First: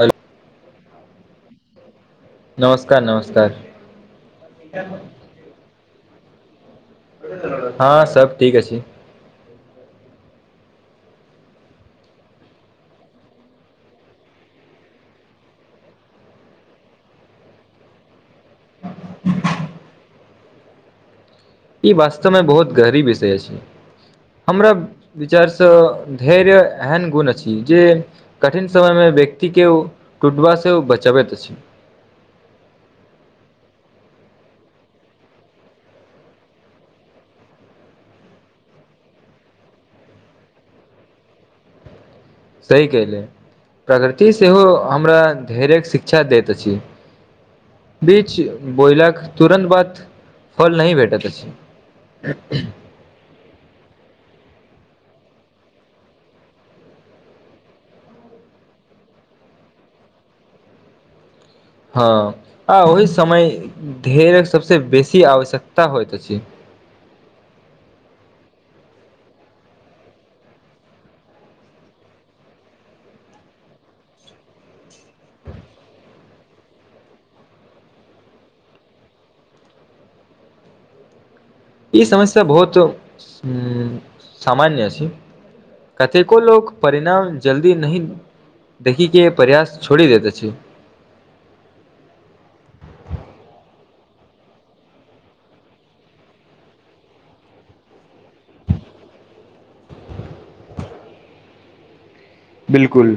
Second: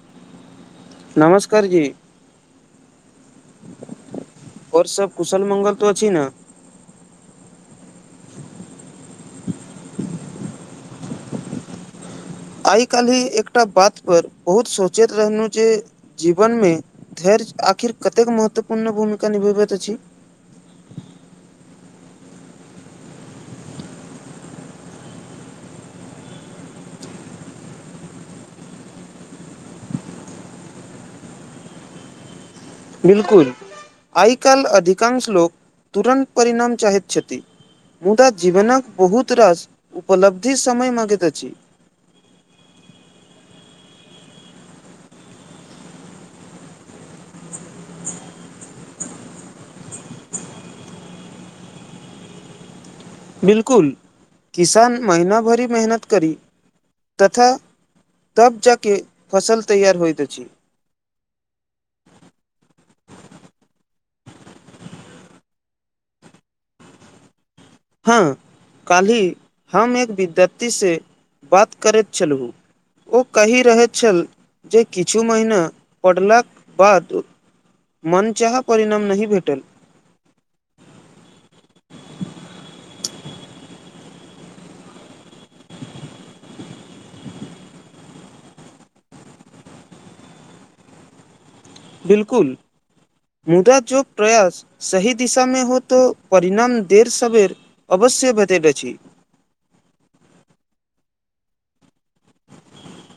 ह नमस्कार जी नमस्कार नमस्कार आओर सब कुशल मंगल तो छै ने हँ सब ठीक अछि आइ काल्हिी एकटा बात पर बहुत सोचैत रहलहुँ जे जीवन मे धैर्य आखिर कतेक महत्वपूर्ण भूमिका निभेबैत अछि ई वास्तवमे बहुत गहरी विषय छै हमरा विचारसँ धैर्य एहन गुण अछि जे कठिन समयमे व्यक्ति के ओ टुटबा से बचाबैत अछि बिलकुल आइ काल अधिकांश लोक तुरन्त परिणाम चााहै छथि मुदा जीवनक बहुत रास उपलब्धि समय मांगैत अछि सही कहिले प्रगृति सेहो हमरा घेर्ये शिक्षा दैत अछि बीज बोयलाक तुरन्त बाद फल नहि भेटैत अछि [unintelligible] बिलकुल किसान महिना भरी मेहनत करी तथा तब जाकऽ फसल तैयार होइत अछि हँ आ ओहि समय ढेर सभसँ बेसी आवश्यकता होइत अछि हँ काल्हि हम एक विद्यार्थीसँ बात करैत छलहुँ ओ कहि रहैत छल जे किछु महीना पड़लाक बाद मन चाहा परिणाम नहि भेटल ई समस्या बहुत सामान्य अछि कतेको लोक परिणाम जल्दी नहि देखी के प्रयास छोड़ि देैत छी बिल्कुल। मुदा जो प्रयास सही दिशामे हो तो परिणाम देर सवेर अवऽ। से भतिडचि। बिल्कुल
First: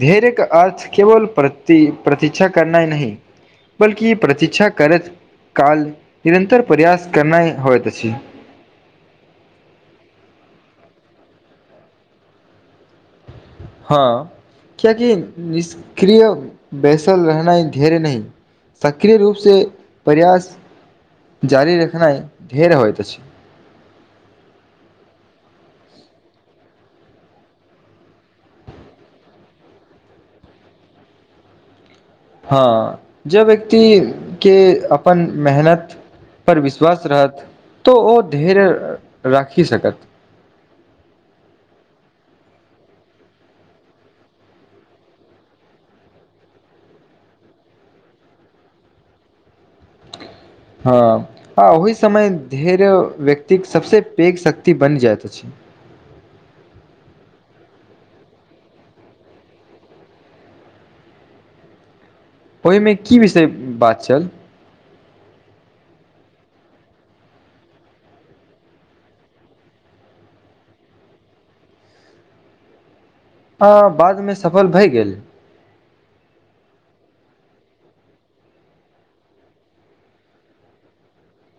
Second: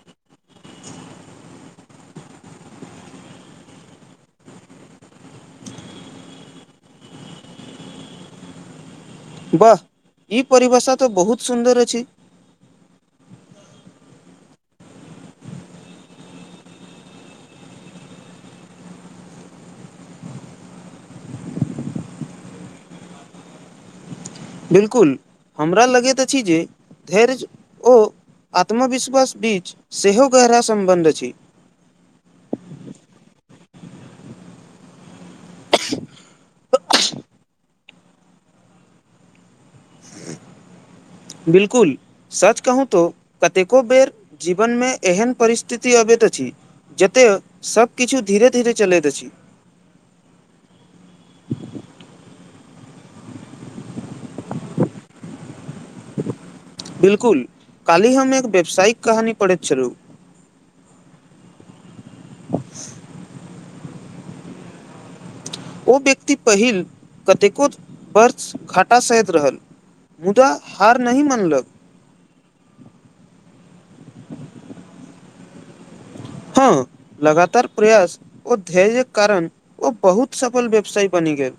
धैर्य का अर्थ केवल प्रतीक्षा करना हि नहीं। बल्कि प्रतिक्षा करैत काल निरन्तर प्रयास करनाइ होइत अछि। [unintelligible] वाह ई परिभाषा तऽ बहुत सुन्दर अछि। ह कियक निष्क्रिय बैसल रहनाइ धेर्य नहि सक्रिय रूपसँ प्रयास जारी रेखाना ढेर होइत छै बिल्कुल हमरा लगैत अछि जे धैर्य ओ आत्मविश्वास बीच सेहो गहरा सम्बन्ध अछि हँ जे व्यक्ति के अपन मेहनत पर विश्वास रहत तऽ ओ धैर्य राखि सकत [unintelligible] बिलकुल सच कहू तो कतेको बेर जीवन मे एहन परिस्थिति अबैध अछि जतय सभकिछु धीरे धीरे चलैत अछि धैर व्यक्तिक सबस पैघ शक्ति बनि जाइत अछि बिलकुल काल्हि हम एक व्यावसायिक कहानी पढ़ैत छलहुँ ओहिमे की विषय बात छल ओ व्यक्ति पहिल कतेको वर्ष घाटा सहैत रहल मुदा हार नहि मनलक आ बादमे सफल भए गेल हँ लगातार प्रयास ओ धैर्यक कारण ओ बहुत सफल व्यवसाय बने थीक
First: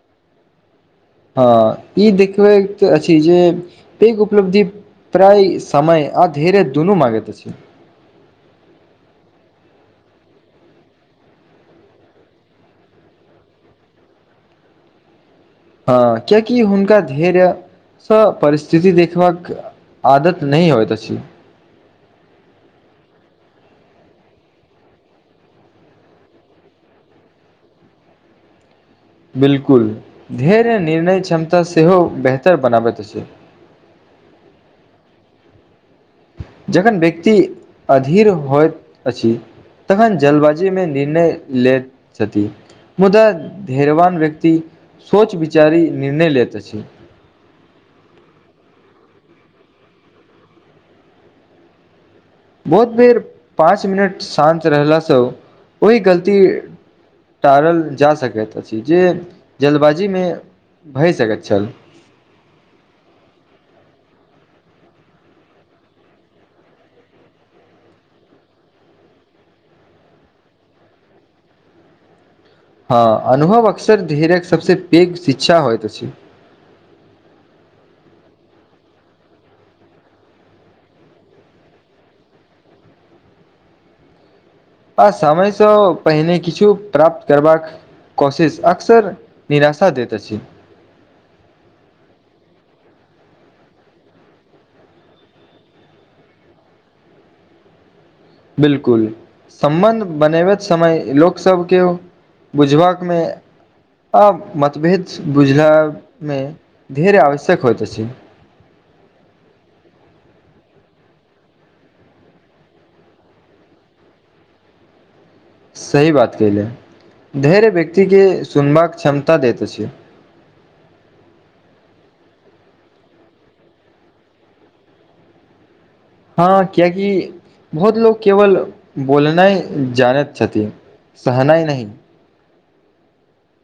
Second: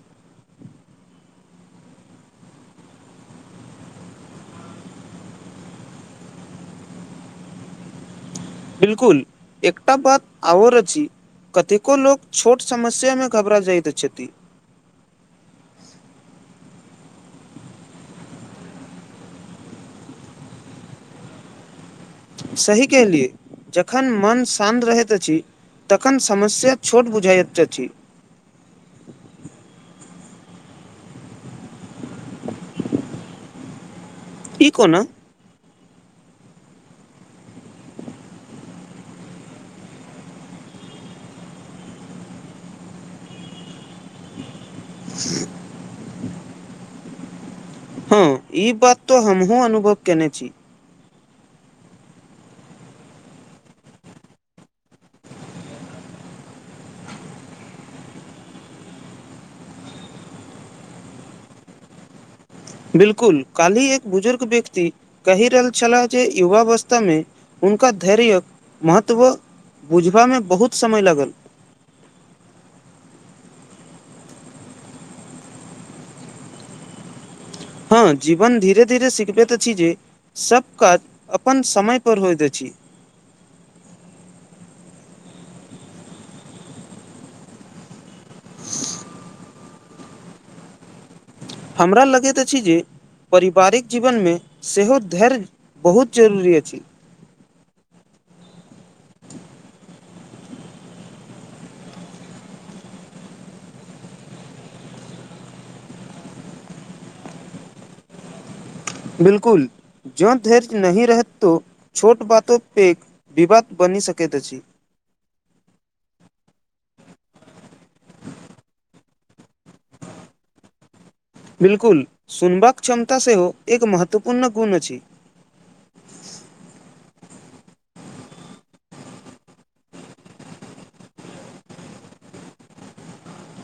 हँ ई देखबैत अछि जे पैघ उपलब्धि प्राय समय आ धीरे दुनू मागैत छै बिलकुल एकटा बात आर अछि कतेको लोक छोट समस्यामे घबरा जाइत छथि हँ कियकि हुनका धैर्य त परिस्थिति देखबाक आदत नहि होय त छी सही कहलियै जखन मन शान्त रहैत अछि तखन समस्या छोट बुझाइत अछि बिलकुल धैर्य निर्णय क्षमता सेहो बेहतर बनाबैत अछि ई कोना जखन व्यक्ति अधीर होइत अछि तखन जलबाजू मे निर्णय ले छथि मुदा धैर्यवान व्यक्ति सोच विचारी निर्णय लेैत छी हँ ई बात तऽ हमहुँ अनुभव कने छी बहुत बेर पाँच मिनट शान्त रहलासँ ओहि गलती टारल जा सकैत अछि जे जल्बाजीमे भए सकैत छल बिल्कुल काल्हि एक बुजुर्ग व्यक्ति कहि रहल छलाह जे युवा अवस्थामे हुनका धैर्यक महत्व बुझबामे बहुत समय लागल हँ अनुभव अक्सर धैर्य सबसे पैघ शिक्षा होइत अछि हँ जीवन धीरे धीरे सिखबैत छी जे सब काज अपन समय पर होयइत अछि [unintelligible] आ समयसँ पहिने किछु प्राप्त करबाक कोशिश अक्सर निराशा देैत अछि हमरा लगैत अछि जे परिवारिक जीवनमे सेहो धैर्य बहुत जरूरी अछि [inaudible] बिलकुल सम्बन्ध बनेबैत समय लोक सब केओ बुझबाक मे आ मतभेद बुझला मे धैर्य आवश्यक होइत अछि बिलकुल ज्यो धैर्य नह रहत तो छोट बातो पेक विवाद बनी सकैत अछि [inaudible] सही बात कले धैर्य व्यक्तिके सुनबाक क्षमता दैत अछि [inaudible] बिल्कुल सुनबाक क्षमता सेहो एक महत्वपूर्ण गुण अछि हँ कियाकि बहुत लोक केवल बोलनाइ जानैत छथि सहनैह नहि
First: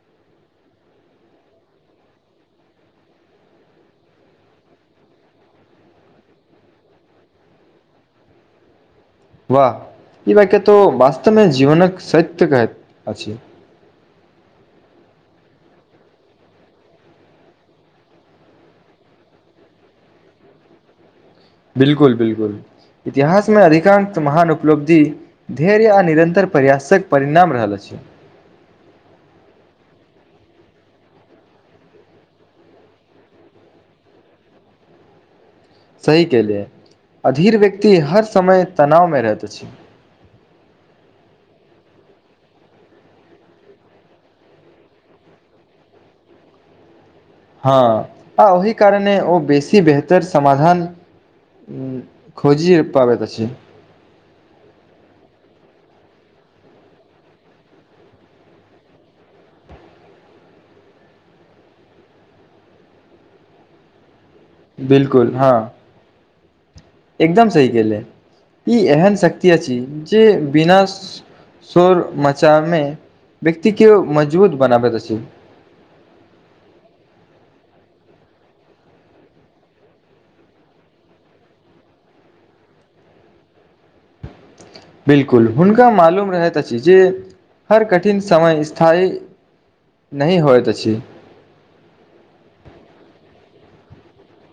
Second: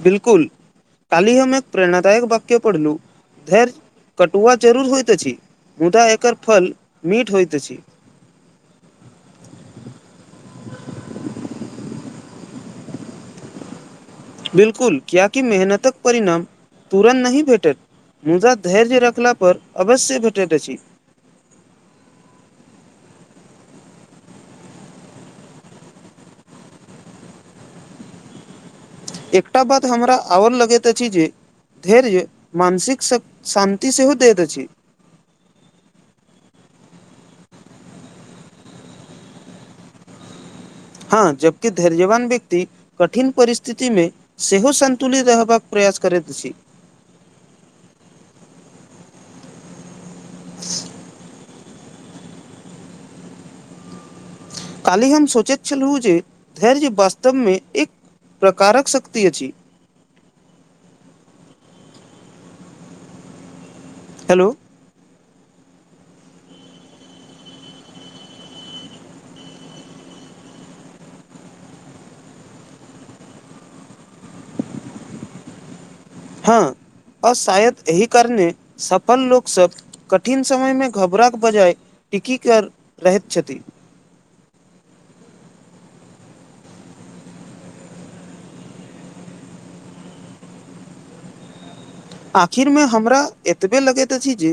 बिलकुल काल्ही हम एक प्रेरणादायक वक्य पढ़लू धैर्य कटुआ जरूर होइत अछि मुदा एकर फल मीठ होइत अछि [inaudible] वाह ई वाक्य तो वास्तमे जीवनक सत्य कहैत अछि बिलकुल क्यकि मेहनतक परिणाम तुरन्त नहि भेटेत मुदा धैर्य रखला पर अवश्य भेटैत अछि बिल्कुल बिलकुल इतिहासमे अधिकांश महान उपलब्धि धैर्य आ निरन्तर प्रयासक परिणाम रहल अछि एकटा बात हमरा आओर लगैत अछि जे धैर्य मानसिक शान्ति सेहो दैत अछि सही केहलियै अधीर व्यक्ति हर समय तनाव मे रहैत अछि [inaudible] हँ जबकि धैर्यवान व्यक्ति कठिन परिस्थितिमे सेहो संतुलित रहबाक प्रयास प्रयास करैत अछि हँ आ ओहि कारणे ओ बेसी बेहतर समाधान खोजीये पाबैत अछि कालहि हम सोचैत छलहुँ जे धैर्य वास्तवमे एक प्रकारक शक्ति अछि हेलो कुल हँ एकदम सही केले ई एहन शक्ति अछि जे बिना शोर मचामे व्यक्ति के मजबूत बनाबैत अछि हँ आओ शायद एहिह कारनेे सफल लोक सब कठिन समय मे घबरा के बजाय टीकि कर रहैत छथि बिलकुल हुनका मालूम रहैत अछि जे हर कठिन समय स्थायी नहि होयत अछि आखिर मे हमरा एतबे लगैत अछि जे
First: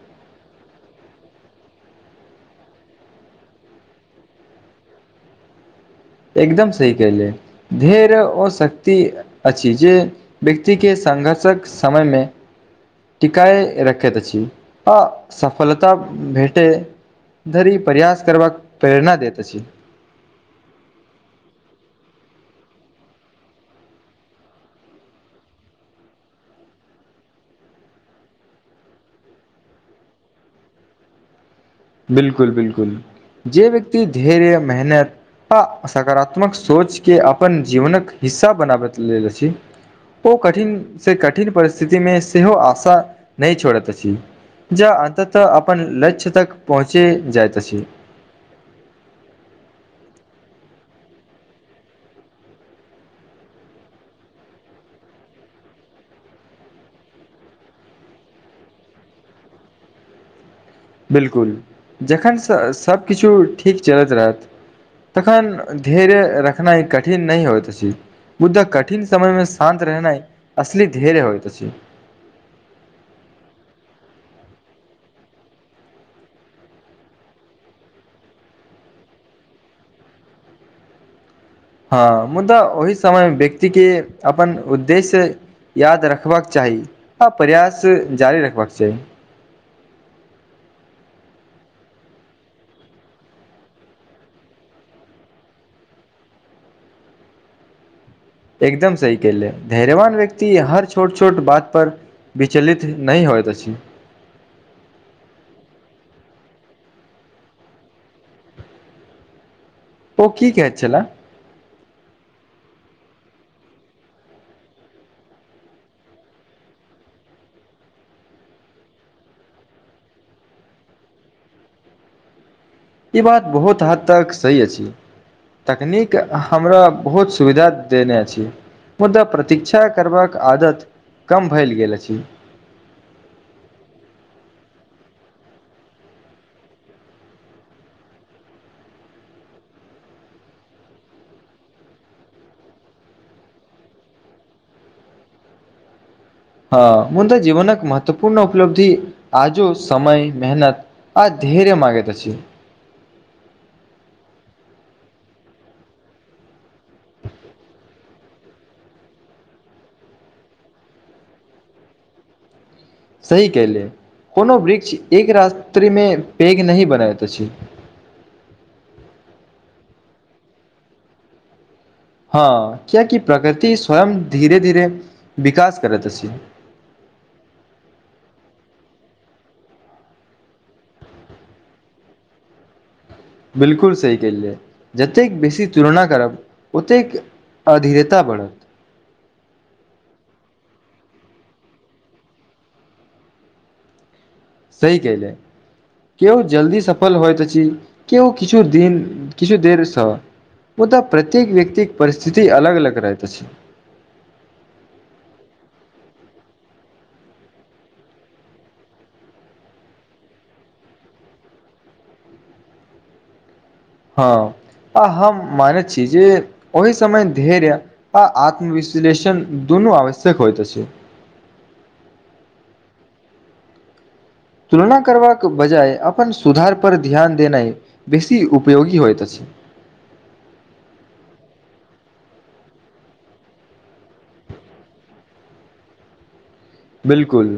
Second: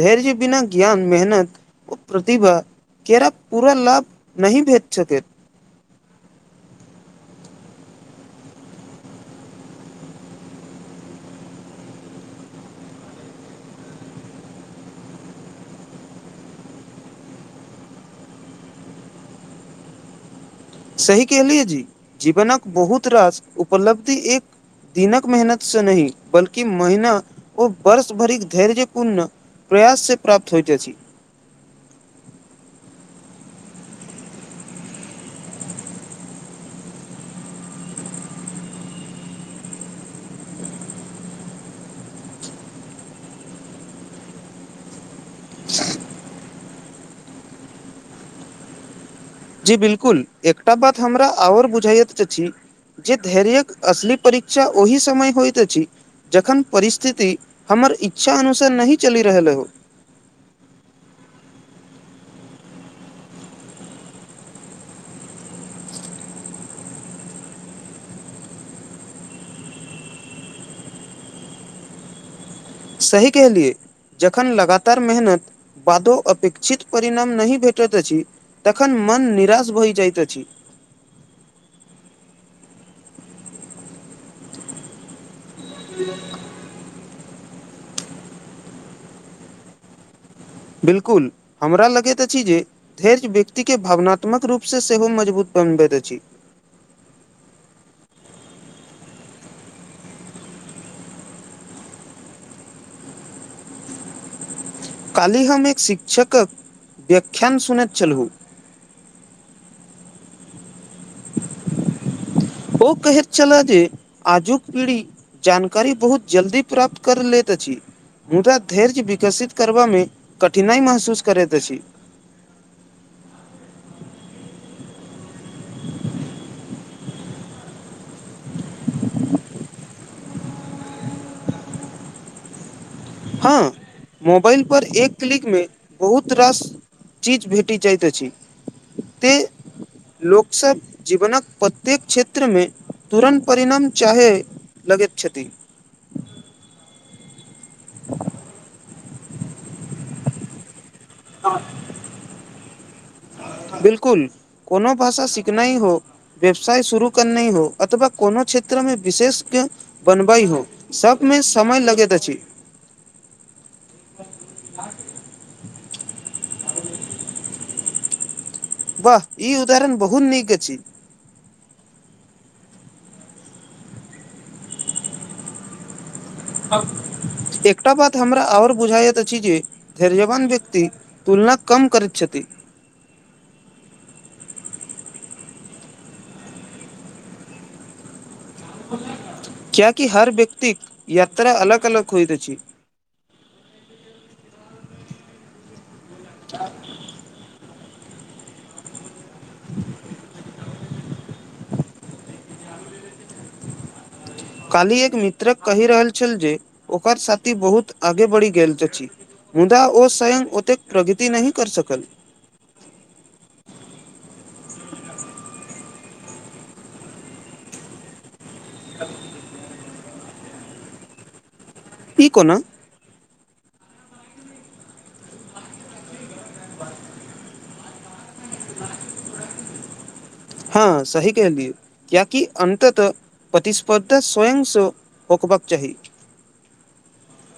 धैर्य बिना ज्ञान मेहनत ओ प्रतिभा केराप पूरा लाभ नहि भेज सकैत एकदम सही कहले धैर्य ओ शक्ति अछि जे व्यक्ति के सा संघर्षक समयमे टिकाइ रखैत छी आ सफलता भेटै धरी प्रयास करबाक प्रेरणा दैत अछि सही केहलियै जी जीवनक बहुत रास उपलब्धि एक दिनक मेहनत सँ नहि बल्कि महिना ओ वर्ष भरिक धैर्यपूर्ण प्रयास से प्राप्त होइत अछि बिलकुल बिलकुल जे व्यक्ति धैर्य मेहनत आ सकारात्मक सोच के अपन जीवनक हिस्सा बनाबैत लेल अछि ओ कठिनसँ कठिन परिस्थितिमे सेहो आशा नहि छोड़ैत अछि जँ अततः अपन लक्ष्य तक पहुँचे जाइत अछि जी बिलकुल एकटा बात हमरा आओर बुझाइत अछि जे धैर्यक असली परीक्षा ओहि समय होयत अछि जखन परिस्थिति हमर इच्छा अनुसार नहि चलि रहलै हो बिलकुल जखन स सभकिछु ठीक चलैत रहत तखन धैर्य रखनाइ कठिन नहि होइत अछि मुुदा कठिन समय मे शान्त रहनाइ असली धैर्य होइत अछि सही कहलिए जखन लगातार मेहनत बादो अपेक्षित परिणाम नहि भेटैत अछि तखन मन निराश भइ जाइत अछि [inaudible] हँ मुदा ओहि समयमे व्यक्ति केर अपन उद्देश्य याद रखबाक चाही आ प्रयास जारी रखबाक चाही बिल्कुल हमरा लगैत अछि जे धैर्य व्यक्तिके भावनात्मक रूपसँ सेहो मजबूत बनाबैत अछि एकदम सही कहले धैर्यवान व्यक्ति हर छोट छोट बात पर विचलित नहि होयत अछि काल्हि हम एक शिक्षक व्याख्यान सुनैत छलहुँ [inaudible] ओ की कहैत छला ओ कहैत छलए जे आजुक पीढ़ी जानकारी बहुत जल्दी प्राप्त कर लैत अछि मुदा धैर्य विकसित करबामे कठिनाइ महसूस करैत अछि ई बात बहुत हद तक सही अछि तकनीक हमरा बहुत सुविधा देने अछि मुदा प्रतीक्षा करबाक आदत कम भेल गेल अछि हँ मोबाइल पर एक क्लिक मे बहुत रास चीज भेटी जाइत अछि ते लोक सब जीवनक प्रत्येक क्षेत्र मे तुरन्त परिणाम चाहे लगैत छथि हँ मुदाऽ जीवनक महत्वपूर्ण उपलब्धि आजो समय मेहनत आ धैर्य मांगेैत अछि बिलकुल कोनो भाषा सीखना ही हो व्यवसाय शुरू करना ही हो अथवा कोनो क्षेत्रमे विशेषज्ञ बनबइ हो सबमे समय लगैत अछि सही कहले कोनो वृक्ष एक रा त्री मे पैघ नहि बनायत अछि वाह ई उदाहरण बहुत नीक अछि हँ कियाकि प्रकृति स्वयं धीरे धीरे विकास करैत अछि आब [inaudible] एकटा बात हमरा आओर बुझाायइत अछि जे धैर्यवान व्यक्ति तुलना कम करैत छथि [inaudible] बिलकुल सही केलियै जतेक बेसी तुलना करब ओतेक अधीरता बढ़त क्य कि हर व्यक्तिक यात्रा अलग अलग होइतइत अछि [inaudible] सही केयले कियो जल्दी सफल होइत अछि केहो किछो दिन किछु देर स ओतय प्रत्येक व्यक्त परिस्थिति अलग अलग रहत अधि काल्हि एक मित्रक कहि रहल छल जे ओकर साथी बहुत आगे बढ़ि गेल अछि मुदा ओ स्वयं ओतेक प्रगति नहि कर सकल हँ आ हम मानैत छी जे ओहि समय धैर्य आ आत्मविश्लेषण दुनू आवश्यक होइत अछि ई कोना तुलना करबाक बजाय अपन सुधार पर ध्यान देनाइ बेसी उपयोगी होइत अछि [inaudible] हँ सही कहलिय क्य कि अन्ततः प्रतिस्पर्धा स्वयंसँ होकर होबाक चाही बिलकुल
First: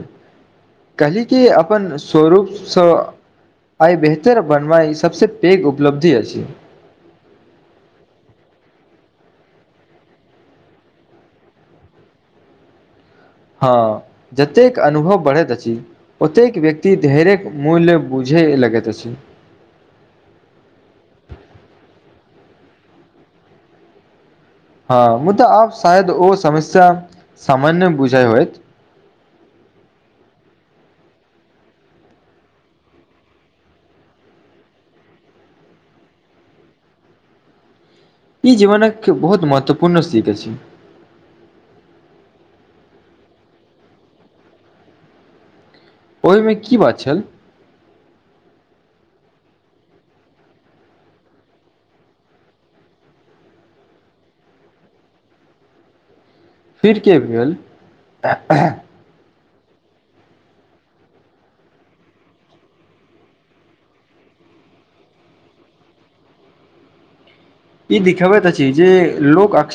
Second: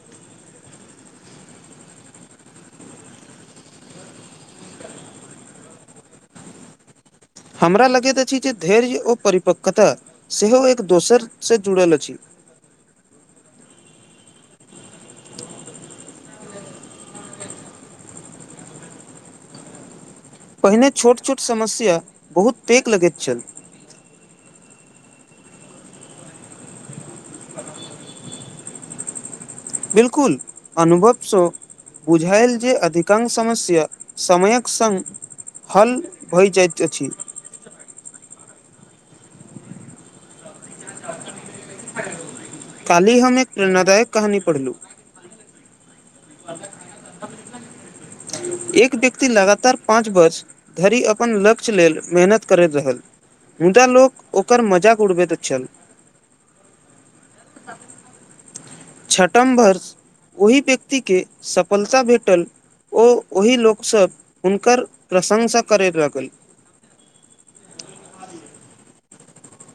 कहली कि अपन स्वरूपसँ आइ बेहतर बनबाई सबस पैघ उपलब्धि अछि हमरा लगैत अछि जे धैर्य ओ परिपक्वता सेहो एक दोसरसँ जुड़ल अछि [inaudible] हँ जतेक अनुभव बढ़ैत अछि ओतेक व्यक्ति मूल्य बुझे लगैत अछि [inaudible] पहिने छोट छोट समस्या बहुत पैेक लगैत छल हँ मुदाऽ आब शायद ओ समस्या सामान्य बुझाइ होत बिलकुल अनुभव सो बुझायल जे अधिकांश समस्या समयक संग हल भई जाइत अछि ई जीवन एक बहुत महत्वपूर्ण सीख अछि छै काल्हि हम एक प्रेरणादायक कहानी पढ़लहु ओहिमे की बात छल एक व्यक्ति लगातार पाँच वर्ष धरि अपन लक्ष्य लेल मेहनत करैत रहल मुदा लोक ओकर मजाक उड़बैत छल फिर के भेल छठम वर्ष ओहि व्यक्तिके सफलता भेटल ओ ओहि लोकसभ हुनकर प्रशंसा करय लगल ई दिखबैत तऽ छै जे लोक अक्स